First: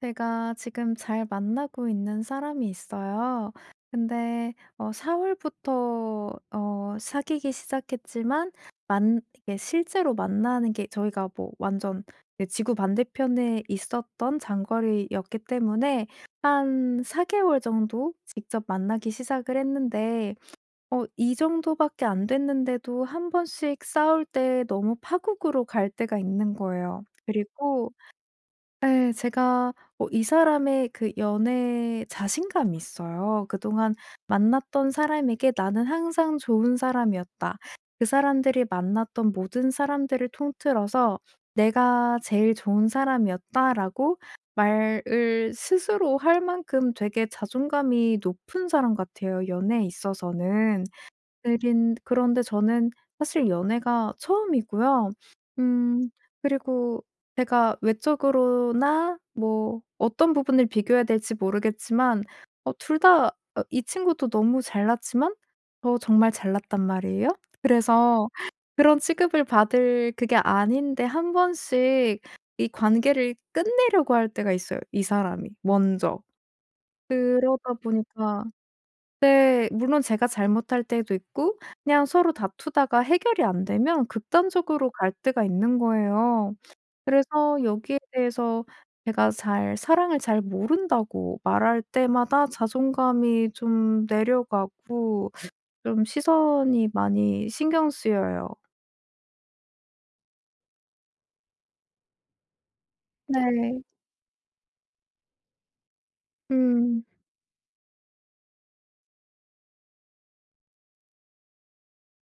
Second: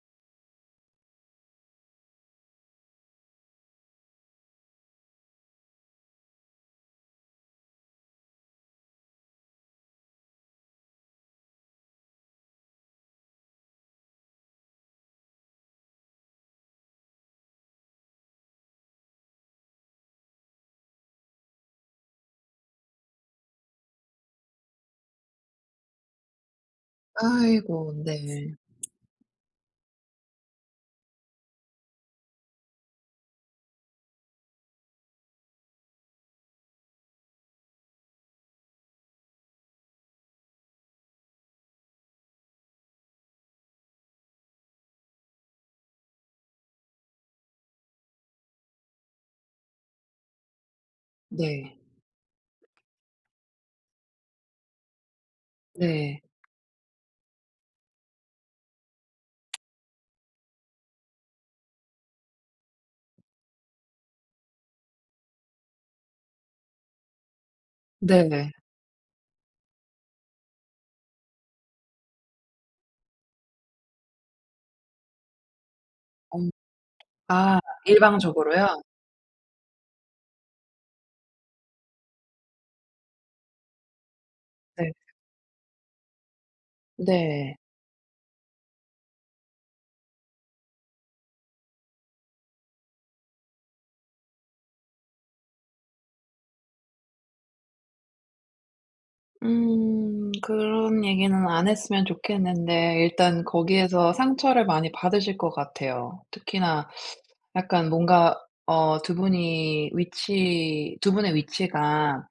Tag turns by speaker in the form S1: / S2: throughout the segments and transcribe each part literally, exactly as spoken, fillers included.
S1: 제가 지금 잘 만나고 있는 사람이 있어요. 근데 어 사 월부터 어 사귀기 시작했지만 만 이게 실제로 만나는 게 저희가 뭐 완전 그 지구 반대편에 있었던 장거리였기 때문에 한 4 개월 정도 직접 만나기 시작을 했는데, 어 이 정도밖에 안 됐는데도 한 번씩 싸울 때 너무 파국으로 갈 때가 있는 거예요. 그리고.
S2: 아이고, 네.
S1: 예. 제가 어 이 사람의 그 연애에 자신감이 있어요. 그동안 만났던 사람에게 '나는 항상 좋은 사람이었다. 그 사람들이 만났던 모든 사람들을 통틀어서 내가 제일 좋은 사람이었다.'라고 말을 스스로 할 만큼 되게 자존감이 높은 사람 같아요, 연애에 있어서는.
S2: 네.
S1: 느린 그런데 저는 사실 연애가 처음이고요. 음
S2: 네.
S1: 그리고 제가 외적으로나 뭐 어떤 부분을 비교해야 될지 모르겠지만, 어 둘 다, 어 이 친구도 너무 잘났지만 저 정말 잘났단 말이에요. 그래서
S2: 네.
S1: 그런 취급을 받을 그게 아닌데, 한 번씩 이 관계를 끝내려고 할 때가 있어요, 이 사람이 먼저.
S2: 어. 아,
S1: 그러다 보니까.
S2: 일방적으로요?
S1: 네. 물론 제가 잘못할 때도 있고, 그냥 서로 다투다가 해결이 안 되면 극단적으로
S2: 네.
S1: 갈 때가 있는 거예요. 그래서
S2: 네.
S1: 여기에 대해서 제가 잘 사랑을 잘 모른다고 말할 때마다 자존감이 좀 내려가고, 좀 시선이 많이 신경 쓰여요.
S2: 음 그런 얘기는 안 했으면 좋겠는데, 일단
S1: 네.
S2: 거기에서 상처를 많이 받으실 것 같아요. 특히나
S1: 음.
S2: 약간 뭔가 어 두 분이 위치 두 분의 위치가,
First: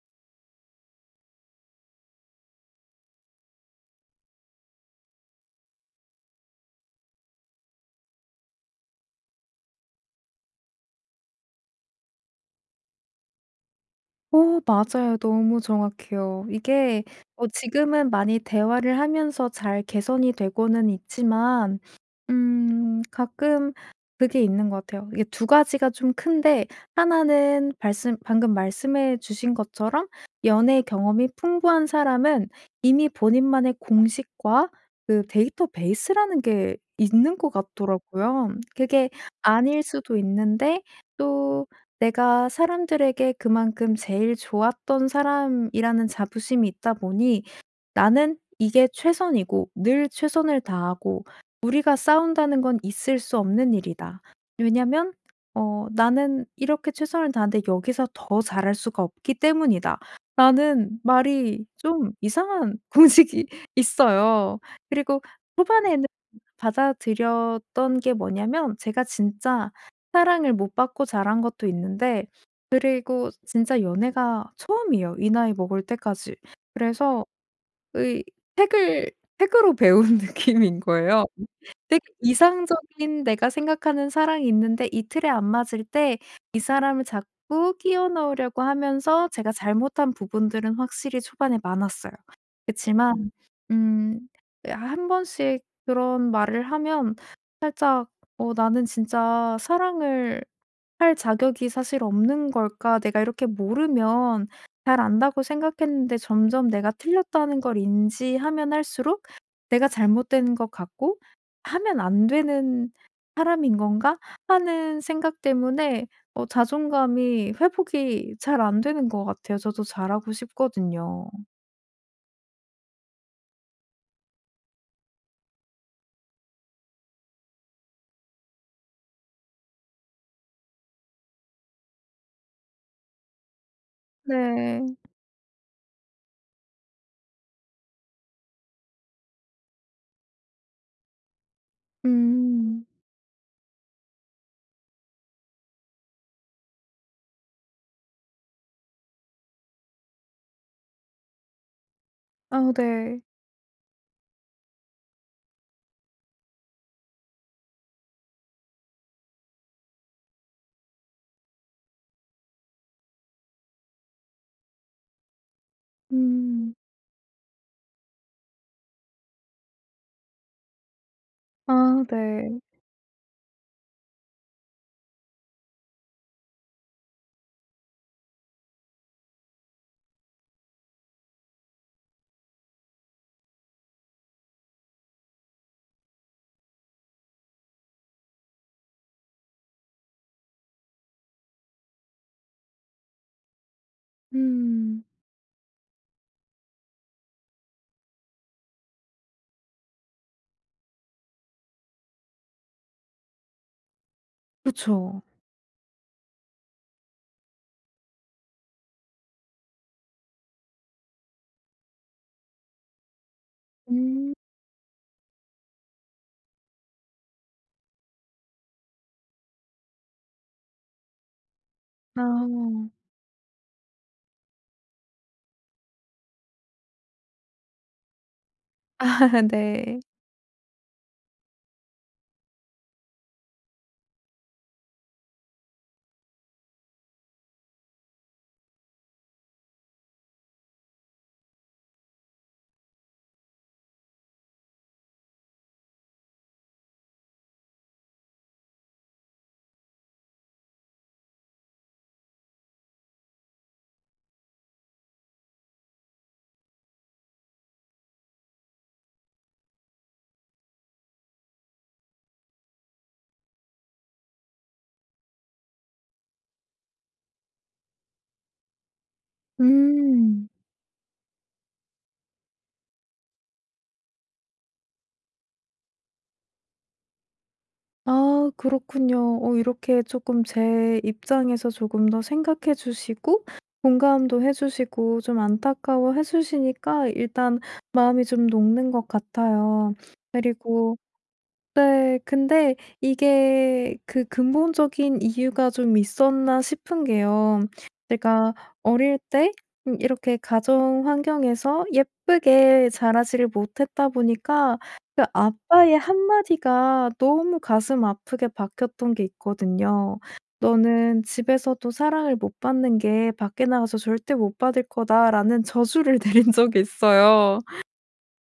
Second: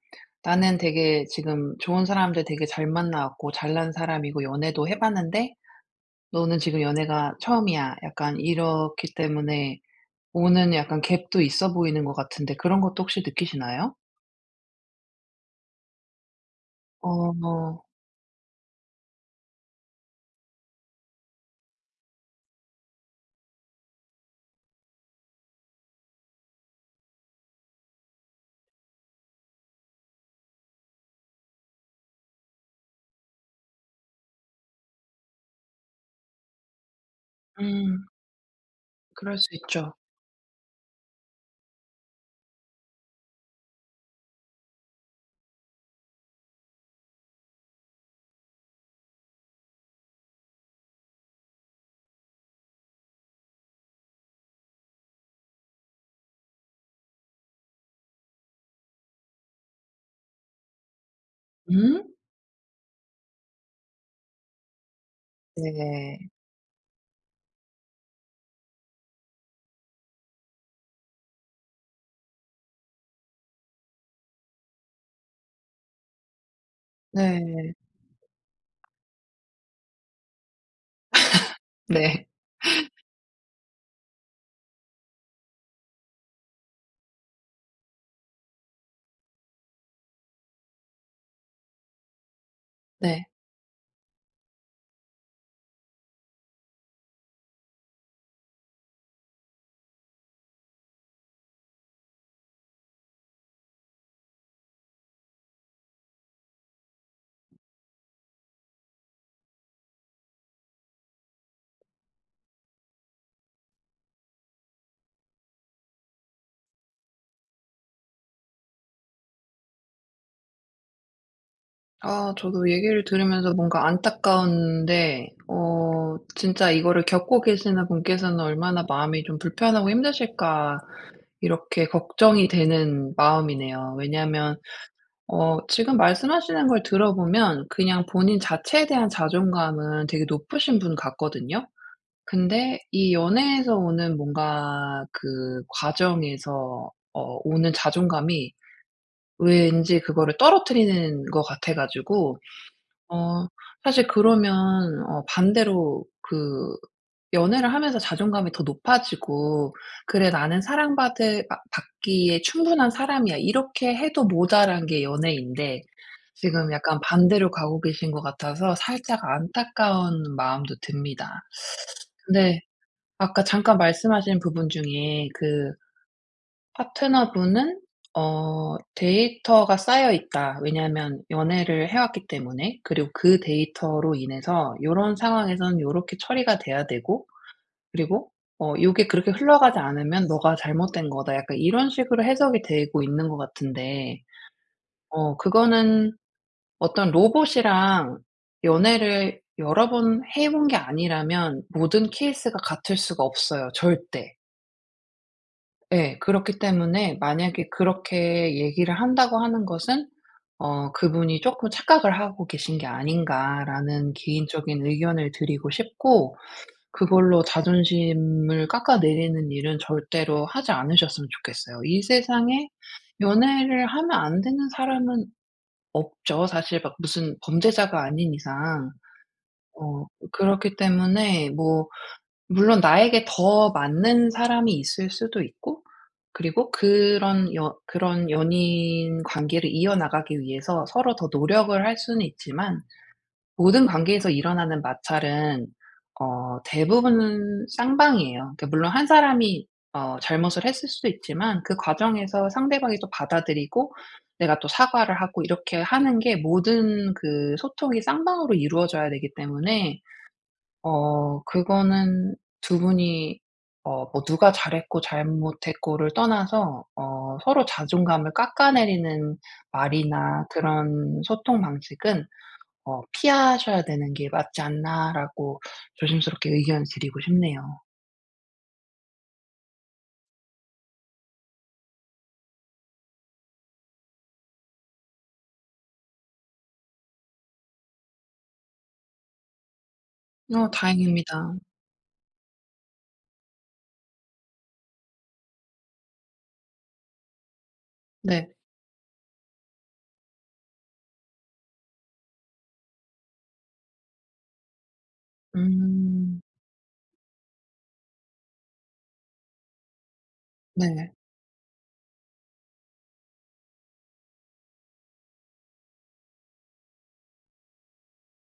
S2: 나는 되게 지금 좋은 사람들 되게 잘 만나 왔고 잘난 사람이고 연애도 해 봤는데, 너는 지금 연애가 처음이야. 약간 이렇기 때문에 오는 약간 갭도 있어 보이는 것 같은데, 그런 것도 혹시 느끼시나요?
S1: 오, 맞아요. 너무 정확해요. 이게 어
S2: 어.
S1: 지금은 많이 대화를 하면서 잘 개선이 되고는 있지만, 음 가끔 그게 있는 것 같아요. 이게 두 가지가 좀 큰데, 하나는 말씀 방금 말씀해 주신 것처럼 연애 경험이 풍부한 사람은 이미 본인만의 공식과 그 데이터베이스라는 게 있는 것
S2: 음.
S1: 같더라고요. 그게
S2: 그럴 수
S1: 아닐
S2: 있죠.
S1: 수도 있는데, 또 내가 사람들에게 그만큼 제일 좋았던 사람이라는 자부심이 있다 보니, 나는 이게 최선이고 늘 최선을 다하고 우리가 싸운다는 건 있을 수 없는 일이다. 왜냐면 어 나는 이렇게 최선을 다하는데 여기서 더 잘할 수가 없기 때문이다, 라는 말이 좀
S2: 음?
S1: 이상한 공식이 있어요. 그리고 초반에는
S2: 네.
S1: 받아들였던 게 뭐냐면, 제가 진짜 사랑을 못 받고 자란 것도 있는데, 그리고 진짜 연애가 처음이에요, 이 나이 먹을 때까지. 그래서
S2: 네.
S1: 의 책을 책으로 배운 느낌인 거예요. 되게
S2: 네.
S1: 이상적인 내가 생각하는 사랑이 있는데, 이 틀에 안 맞을 때 이 사람을 자꾸 끼워 넣으려고 하면서 제가 잘못한 부분들은 확실히 초반에 많았어요.
S2: 네.
S1: 그치만 음 한 번씩 그런 말을 하면 살짝 '어 나는 진짜 사랑을 할 자격이 사실 없는 걸까? 내가 이렇게 모르면, 잘 안다고 생각했는데 점점 내가 틀렸다는 걸 인지하면 할수록 내가 잘못된 것 같고, 하면 안 되는 사람인 건가?' 하는 생각 때문에 어 자존감이 회복이 잘 안 되는 것 같아요. 저도 잘하고 싶거든요.
S2: 아, 저도 얘기를 들으면서 뭔가 안타까운데, 어 진짜 이거를 겪고 계시는 분께서는 얼마나 마음이 좀 불편하고 힘드실까, 이렇게 걱정이 되는 마음이네요. 왜냐하면
S1: 네.
S2: 어 지금 말씀하시는 걸 들어보면 그냥 본인 자체에 대한 자존감은 되게 높으신 분 같거든요. 근데
S1: 음.
S2: 이 연애에서 오는 뭔가 그 과정에서 어 오는 자존감이 왠지 그거를 떨어뜨리는 것 같아 가지고.
S1: 아, 네.
S2: 어 사실 그러면 어 반대로, 그 연애를 하면서 자존감이 더 높아지고 '그래, 나는 사랑받을 받 받기에 충분한 사람이야.' 이렇게 해도 모자란 게 연애인데, 지금
S1: 음.
S2: 약간 반대로 가고 계신 것 같아서 살짝 안타까운 마음도 듭니다.
S1: 아, 네.
S2: 근데 아까 잠깐 말씀하신 부분 중에, 그 파트너분은 어 데이터가 쌓여 있다, 왜냐하면 연애를 해 왔기 때문에. 그리고 그 데이터로 인해서 요런 상황에선 요렇게 처리가 돼야 되고, 그리고 어 요게 그렇게 흘러가지 않으면 너가 잘못된 거다, 약간 이런 식으로 해석이 되고 있는 것 같은데,
S1: 음.
S2: 어 그거는 어떤 로봇이랑 연애를 여러 번 해본 게 아니라면 모든 케이스가 같을 수가 없어요, 절대.
S1: 그쵸.
S2: 예. 그렇기 때문에 만약에 그렇게 얘기를 한다고 하는 것은, 어 '그분이 쪼끔 착각을 하고 계신 게 아닌가.'라는
S1: 음.
S2: 개인적인 의견을 드리고 싶고, 그걸로 자존심을 깎아내리는 일은 절대로 하지 않으셨으면 좋겠어요. 이 세상에
S1: 아.
S2: 연애를 하면 안 되는 사람은 없죠. 사실 막 무슨 범죄자가 아닌 이상.
S1: 아, 네.
S2: 어 그렇기 때문에 뭐, 물론 나에게 더 맞는 사람이 있을 수도 있고, 그리고 그런 여 그런 연인 관계를 이어나가기 위해서 서로 더 노력을 할 수는 있지만, 모든 관계에서 일어나는 마찰은 어 대부분은 쌍방이에요. 그러니까 물론 한 사람이 어 잘못을 했을 수도 있지만, 그 과정에서 상대방이 또 받아들이고 내가 또 사과를 하고, 이렇게 하는 게 모든 그 소통이 쌍방으로 이루어져야 되기 때문에, 어 그거는 두 분이 어 뭐 누가 잘했고 잘못했고를 떠나서 어 서로 자존감을 깎아내리는 말이나
S1: 음.
S2: 그런 소통 방식은 어 '피하셔야 되는 게 맞지 않나.'라고 조심스럽게 의견 드리고 싶네요.
S1: 아, 그렇군요. 어 이렇게 조금 제 입장에서 조금 더 생각해 주시고 공감도 해 주시고 좀 안타까워해 주시니까, 일단 마음이 좀 녹는 것 같아요.
S2: 어
S1: 그리고.
S2: 다행입니다.
S1: 네. 근데 이게 그 근본적인 이유가 좀 있었나 싶은 게요.
S2: 네.
S1: 제가 어릴 때 음 이렇게 가정 환경에서 예쁘게 자라지를 못했다 보니까, 그 아빠의
S2: 음,
S1: 한마디가 너무 가슴 아프게 박혔던 게 있거든요.
S2: 네.
S1: "너는 집에서도 사랑을 못 받는 게, 밖에 나가서 절대 못 받을 거다."라는 저주를 내린 적이 있어요.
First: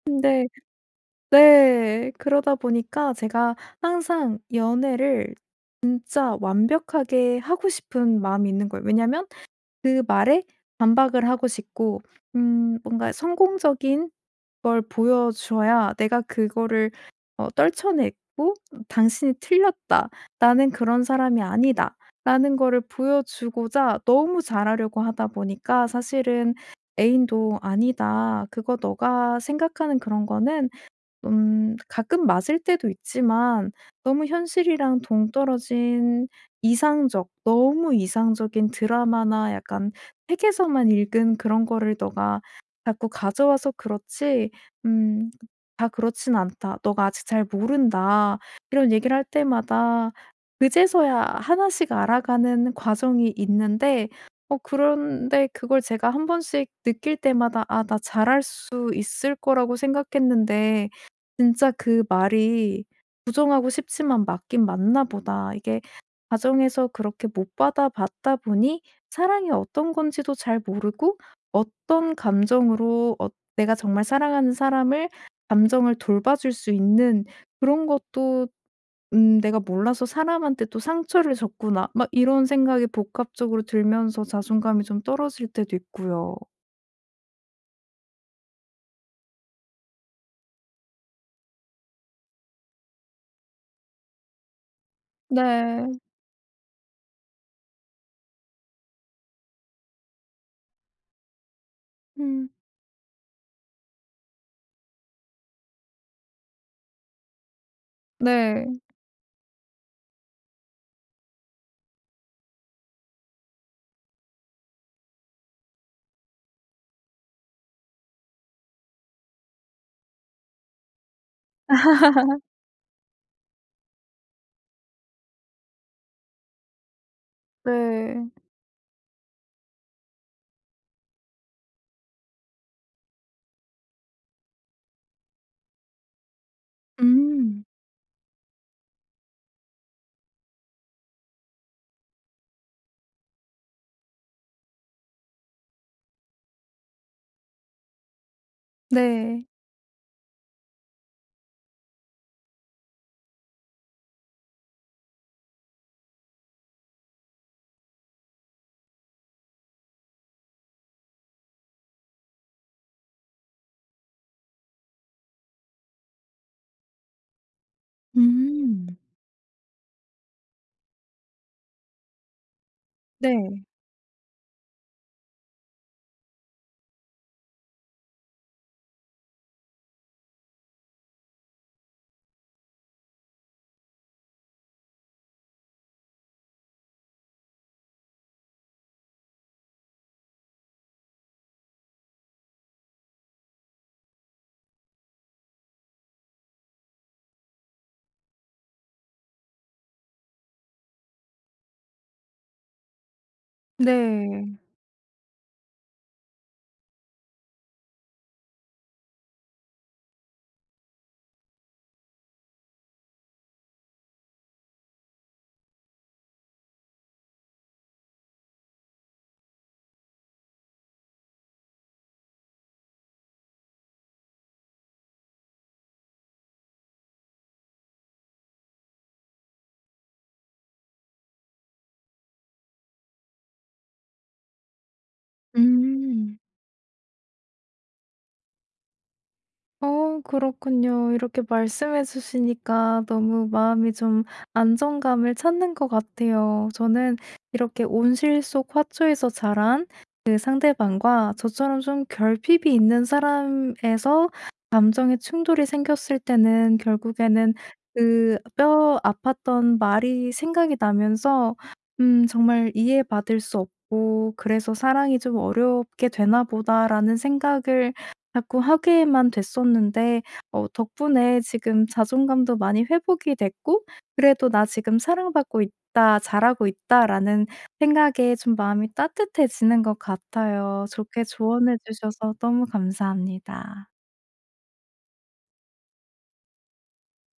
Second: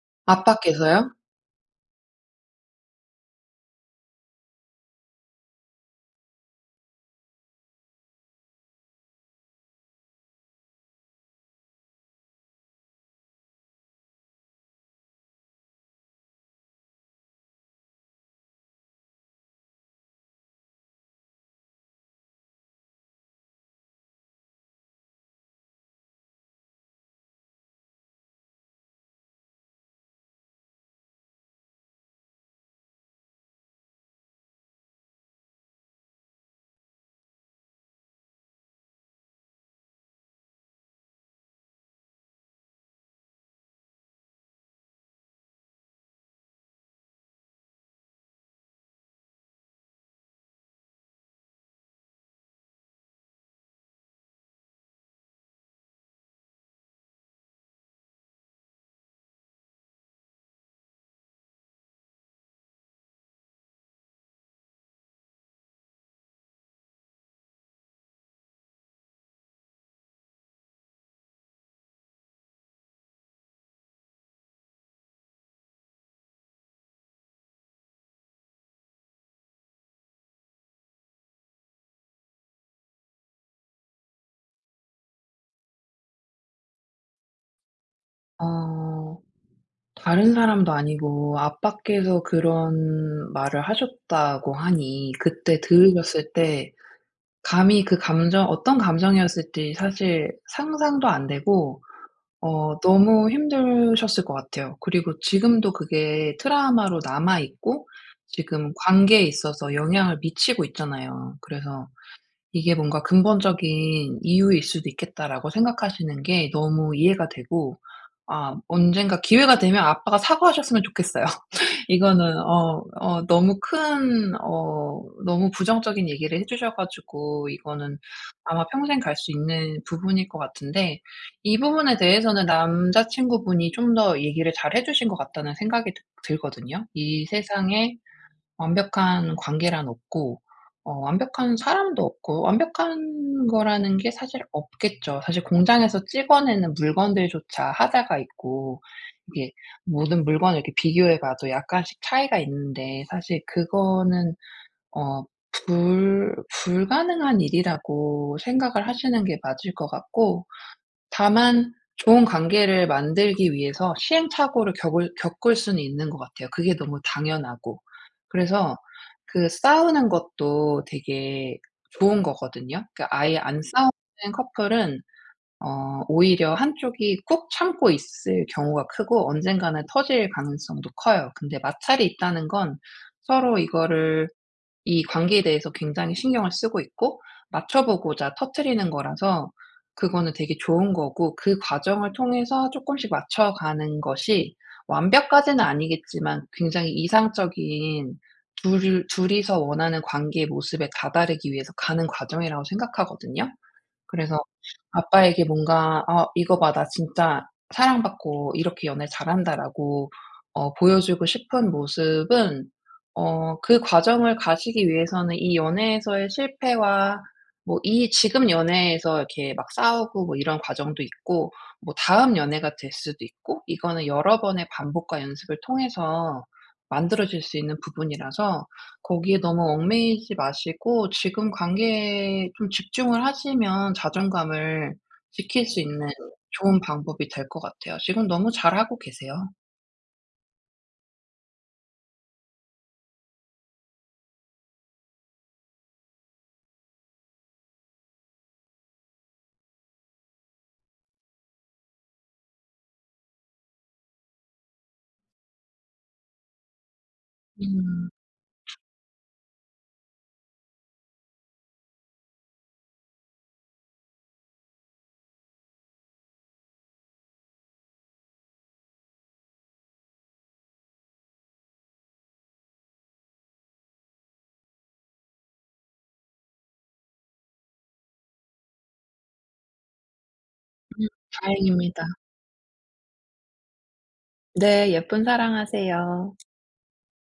S1: 근데.
S2: 앞밖에서요?
S1: 네. 그러다 보니까 제가 항상 연애를 진짜 완벽하게 하고 싶은 마음이 있는 거예요. 왜냐면 그 말에 반박을 하고 싶고, 음 뭔가 성공적인 걸 보여줘야 내가 그거를 어 떨쳐냈고 '당신이 틀렸다. 나는 그런 사람이 아니다.'라는 거를 보여주고자 너무 잘하려고 하다 보니까, 사실은 애인도 "아니다. 그거 너가 생각하는 그런 거는 음 가끔 맞을 때도 있지만, 너무 현실이랑 동떨어진 이상적 너무 이상적인 드라마나 약간 책에서만 읽은 그런 거를 너가 자꾸 가져와서 그렇지 음 다 그렇진 않다. 너가 아직 잘 모른다." 이런 얘기를 할 때마다 그제서야 하나씩 알아가는 과정이 있는데, 어 그런데 그걸 제가 한 번씩 느낄 때마다 '아, 나 잘할 수 있을 거라고 생각했는데 진짜 그 말이, 부정하고 싶지만 맞긴 맞나 보다. 이게 가정에서 그렇게 못 받아 봤다 보니 사랑이 어떤 건지도 잘 모르고, 어떤 감정으로 어 내가 정말 사랑하는 사람을, 감정을 돌봐줄 수 있는 그런 것도, 음 내가 몰라서 사람한테 또 상처를 줬구나.' 막 이런 생각이 복합적으로 들면서 자존감이 좀 떨어질 때도 있고요.
S2: 어 다른 사람도 아니고 아빠께서 그런 말을 하셨다고 하니, 그때
S1: 네.
S2: 들으셨을 때 감히 그 감정 어떤 감정이었을지 사실 상상도 안 되고,
S1: 음.
S2: 어 너무 힘드셨을 것 같아요. 그리고 지금도 그게 트라우마로 남아 있고, 지금
S1: 네.
S2: 관계에 있어서 영향을 미치고 있잖아요. 그래서 이게 뭔가 '근본적인 이유일 수도 있겠다.'라고 생각하시는 게 너무 이해가 되고, 아, 언젠가 기회가 되면 아빠가 사과하셨으면 좋겠어요. 이거는 어 어 너무 큰, 어 너무 부정적인 얘기를 해 주셔 가지고, 이거는
S1: 네.
S2: 아마 평생 갈 수 있는 부분일 것 같은데, 이 부분에 대해서는 남자친구분이 좀 더 얘기를 잘해 주신 것 같다는 생각이 드 들거든요. 이
S1: 음.
S2: 세상에 완벽한 관계란 없고, 어 완벽한 사람도 없고, 완벽한 거라는 게 사실 없겠죠. 사실 공장에서 찍어내는 물건들조차 하자가 있고,
S1: 네.
S2: 이게 모든 물건을 이렇게 비교해 봐도 약간씩 차이가 있는데, 사실 그거는 어 불 불가능한 일이라고 생각을 하시는 게 맞을 것 같고, 다만 좋은 관계를 만들기 위해서 시행착오를 겪을 겪을 수는 있는 것 같아요. 그게 너무 당연하고. 그래서
S1: 음.
S2: 그 싸우는 것도 되게 좋은 거거든요. 그러니까 아예
S1: 네.
S2: 안 싸우는 커플은 어 오히려 한쪽이 꾹 참고 있을 경우가 크고, 언젠가는 터질 가능성도 커요. 근데 마찰이 있다는 건 서로 이거를 이 관계에 대해서 굉장히 신경을 쓰고 있고 맞춰 보고자 터뜨리는 거라서 그거는 되게 좋은 거고, 그 과정을 통해서 조금씩 맞춰가는 것이 완벽까지는 아니겠지만 굉장히 이상적인, 둘 둘이서 원하는 관계의 모습에 다다르기 위해서 가는 과정이라고 생각하거든요. 그래서
S1: 네.
S2: 아빠에게 뭔가 "아, 이거 봐. 나 진짜 사랑받고 이렇게 연애 잘한다."라고 어 보여주고 싶은 모습은, 어 그 과정을 가시기 위해서는 이 연애에서의 실패와, 뭐 이 지금 연애에서 이렇게 막 싸우고 뭐 이런 과정도 있고, 뭐 다음 연애가 될 수도 있고, 이거는 여러 번의 반복과 연습을 통해서 만들어질 수 있는 부분이라서, 거기에 너무 얽매이지 마시고 지금 관계에 좀 집중을 하시면 자존감을 지킬 수 있는
S1: 음.
S2: 좋은 방법이 될 것 같아요. 지금 너무 잘하고 계세요.
S1: 어 그렇군요. 이렇게 말씀해 주시니까 너무 마음이 좀 안정감을 찾는 것 같아요. 저는, 이렇게 온실 속 화초에서 자란 그 상대방과 저처럼 좀 결핍이 있는 사람에서 감정의 충돌이 생겼을 때는, 결국에는
S2: 음.
S1: 그 뼈 아팠던 말이 생각이 나면서 음 정말 이해받을 수 없고 '그래서 사랑이 좀 어렵게 되나 보다.'라는 생각을 자꾸 하게만 됐었는데, 어 덕분에 지금 자존감도 많이 회복이 됐고, 그래도 '나 지금 사랑받고 있다. 잘하고 있다.'라는 생각에 좀 마음이 따뜻해지는 것 같아요.
S2: 음
S1: 좋게 조언해
S2: 다행입니다.
S1: 주셔서 너무 감사합니다.
S2: 네, 예쁜 사랑하세요.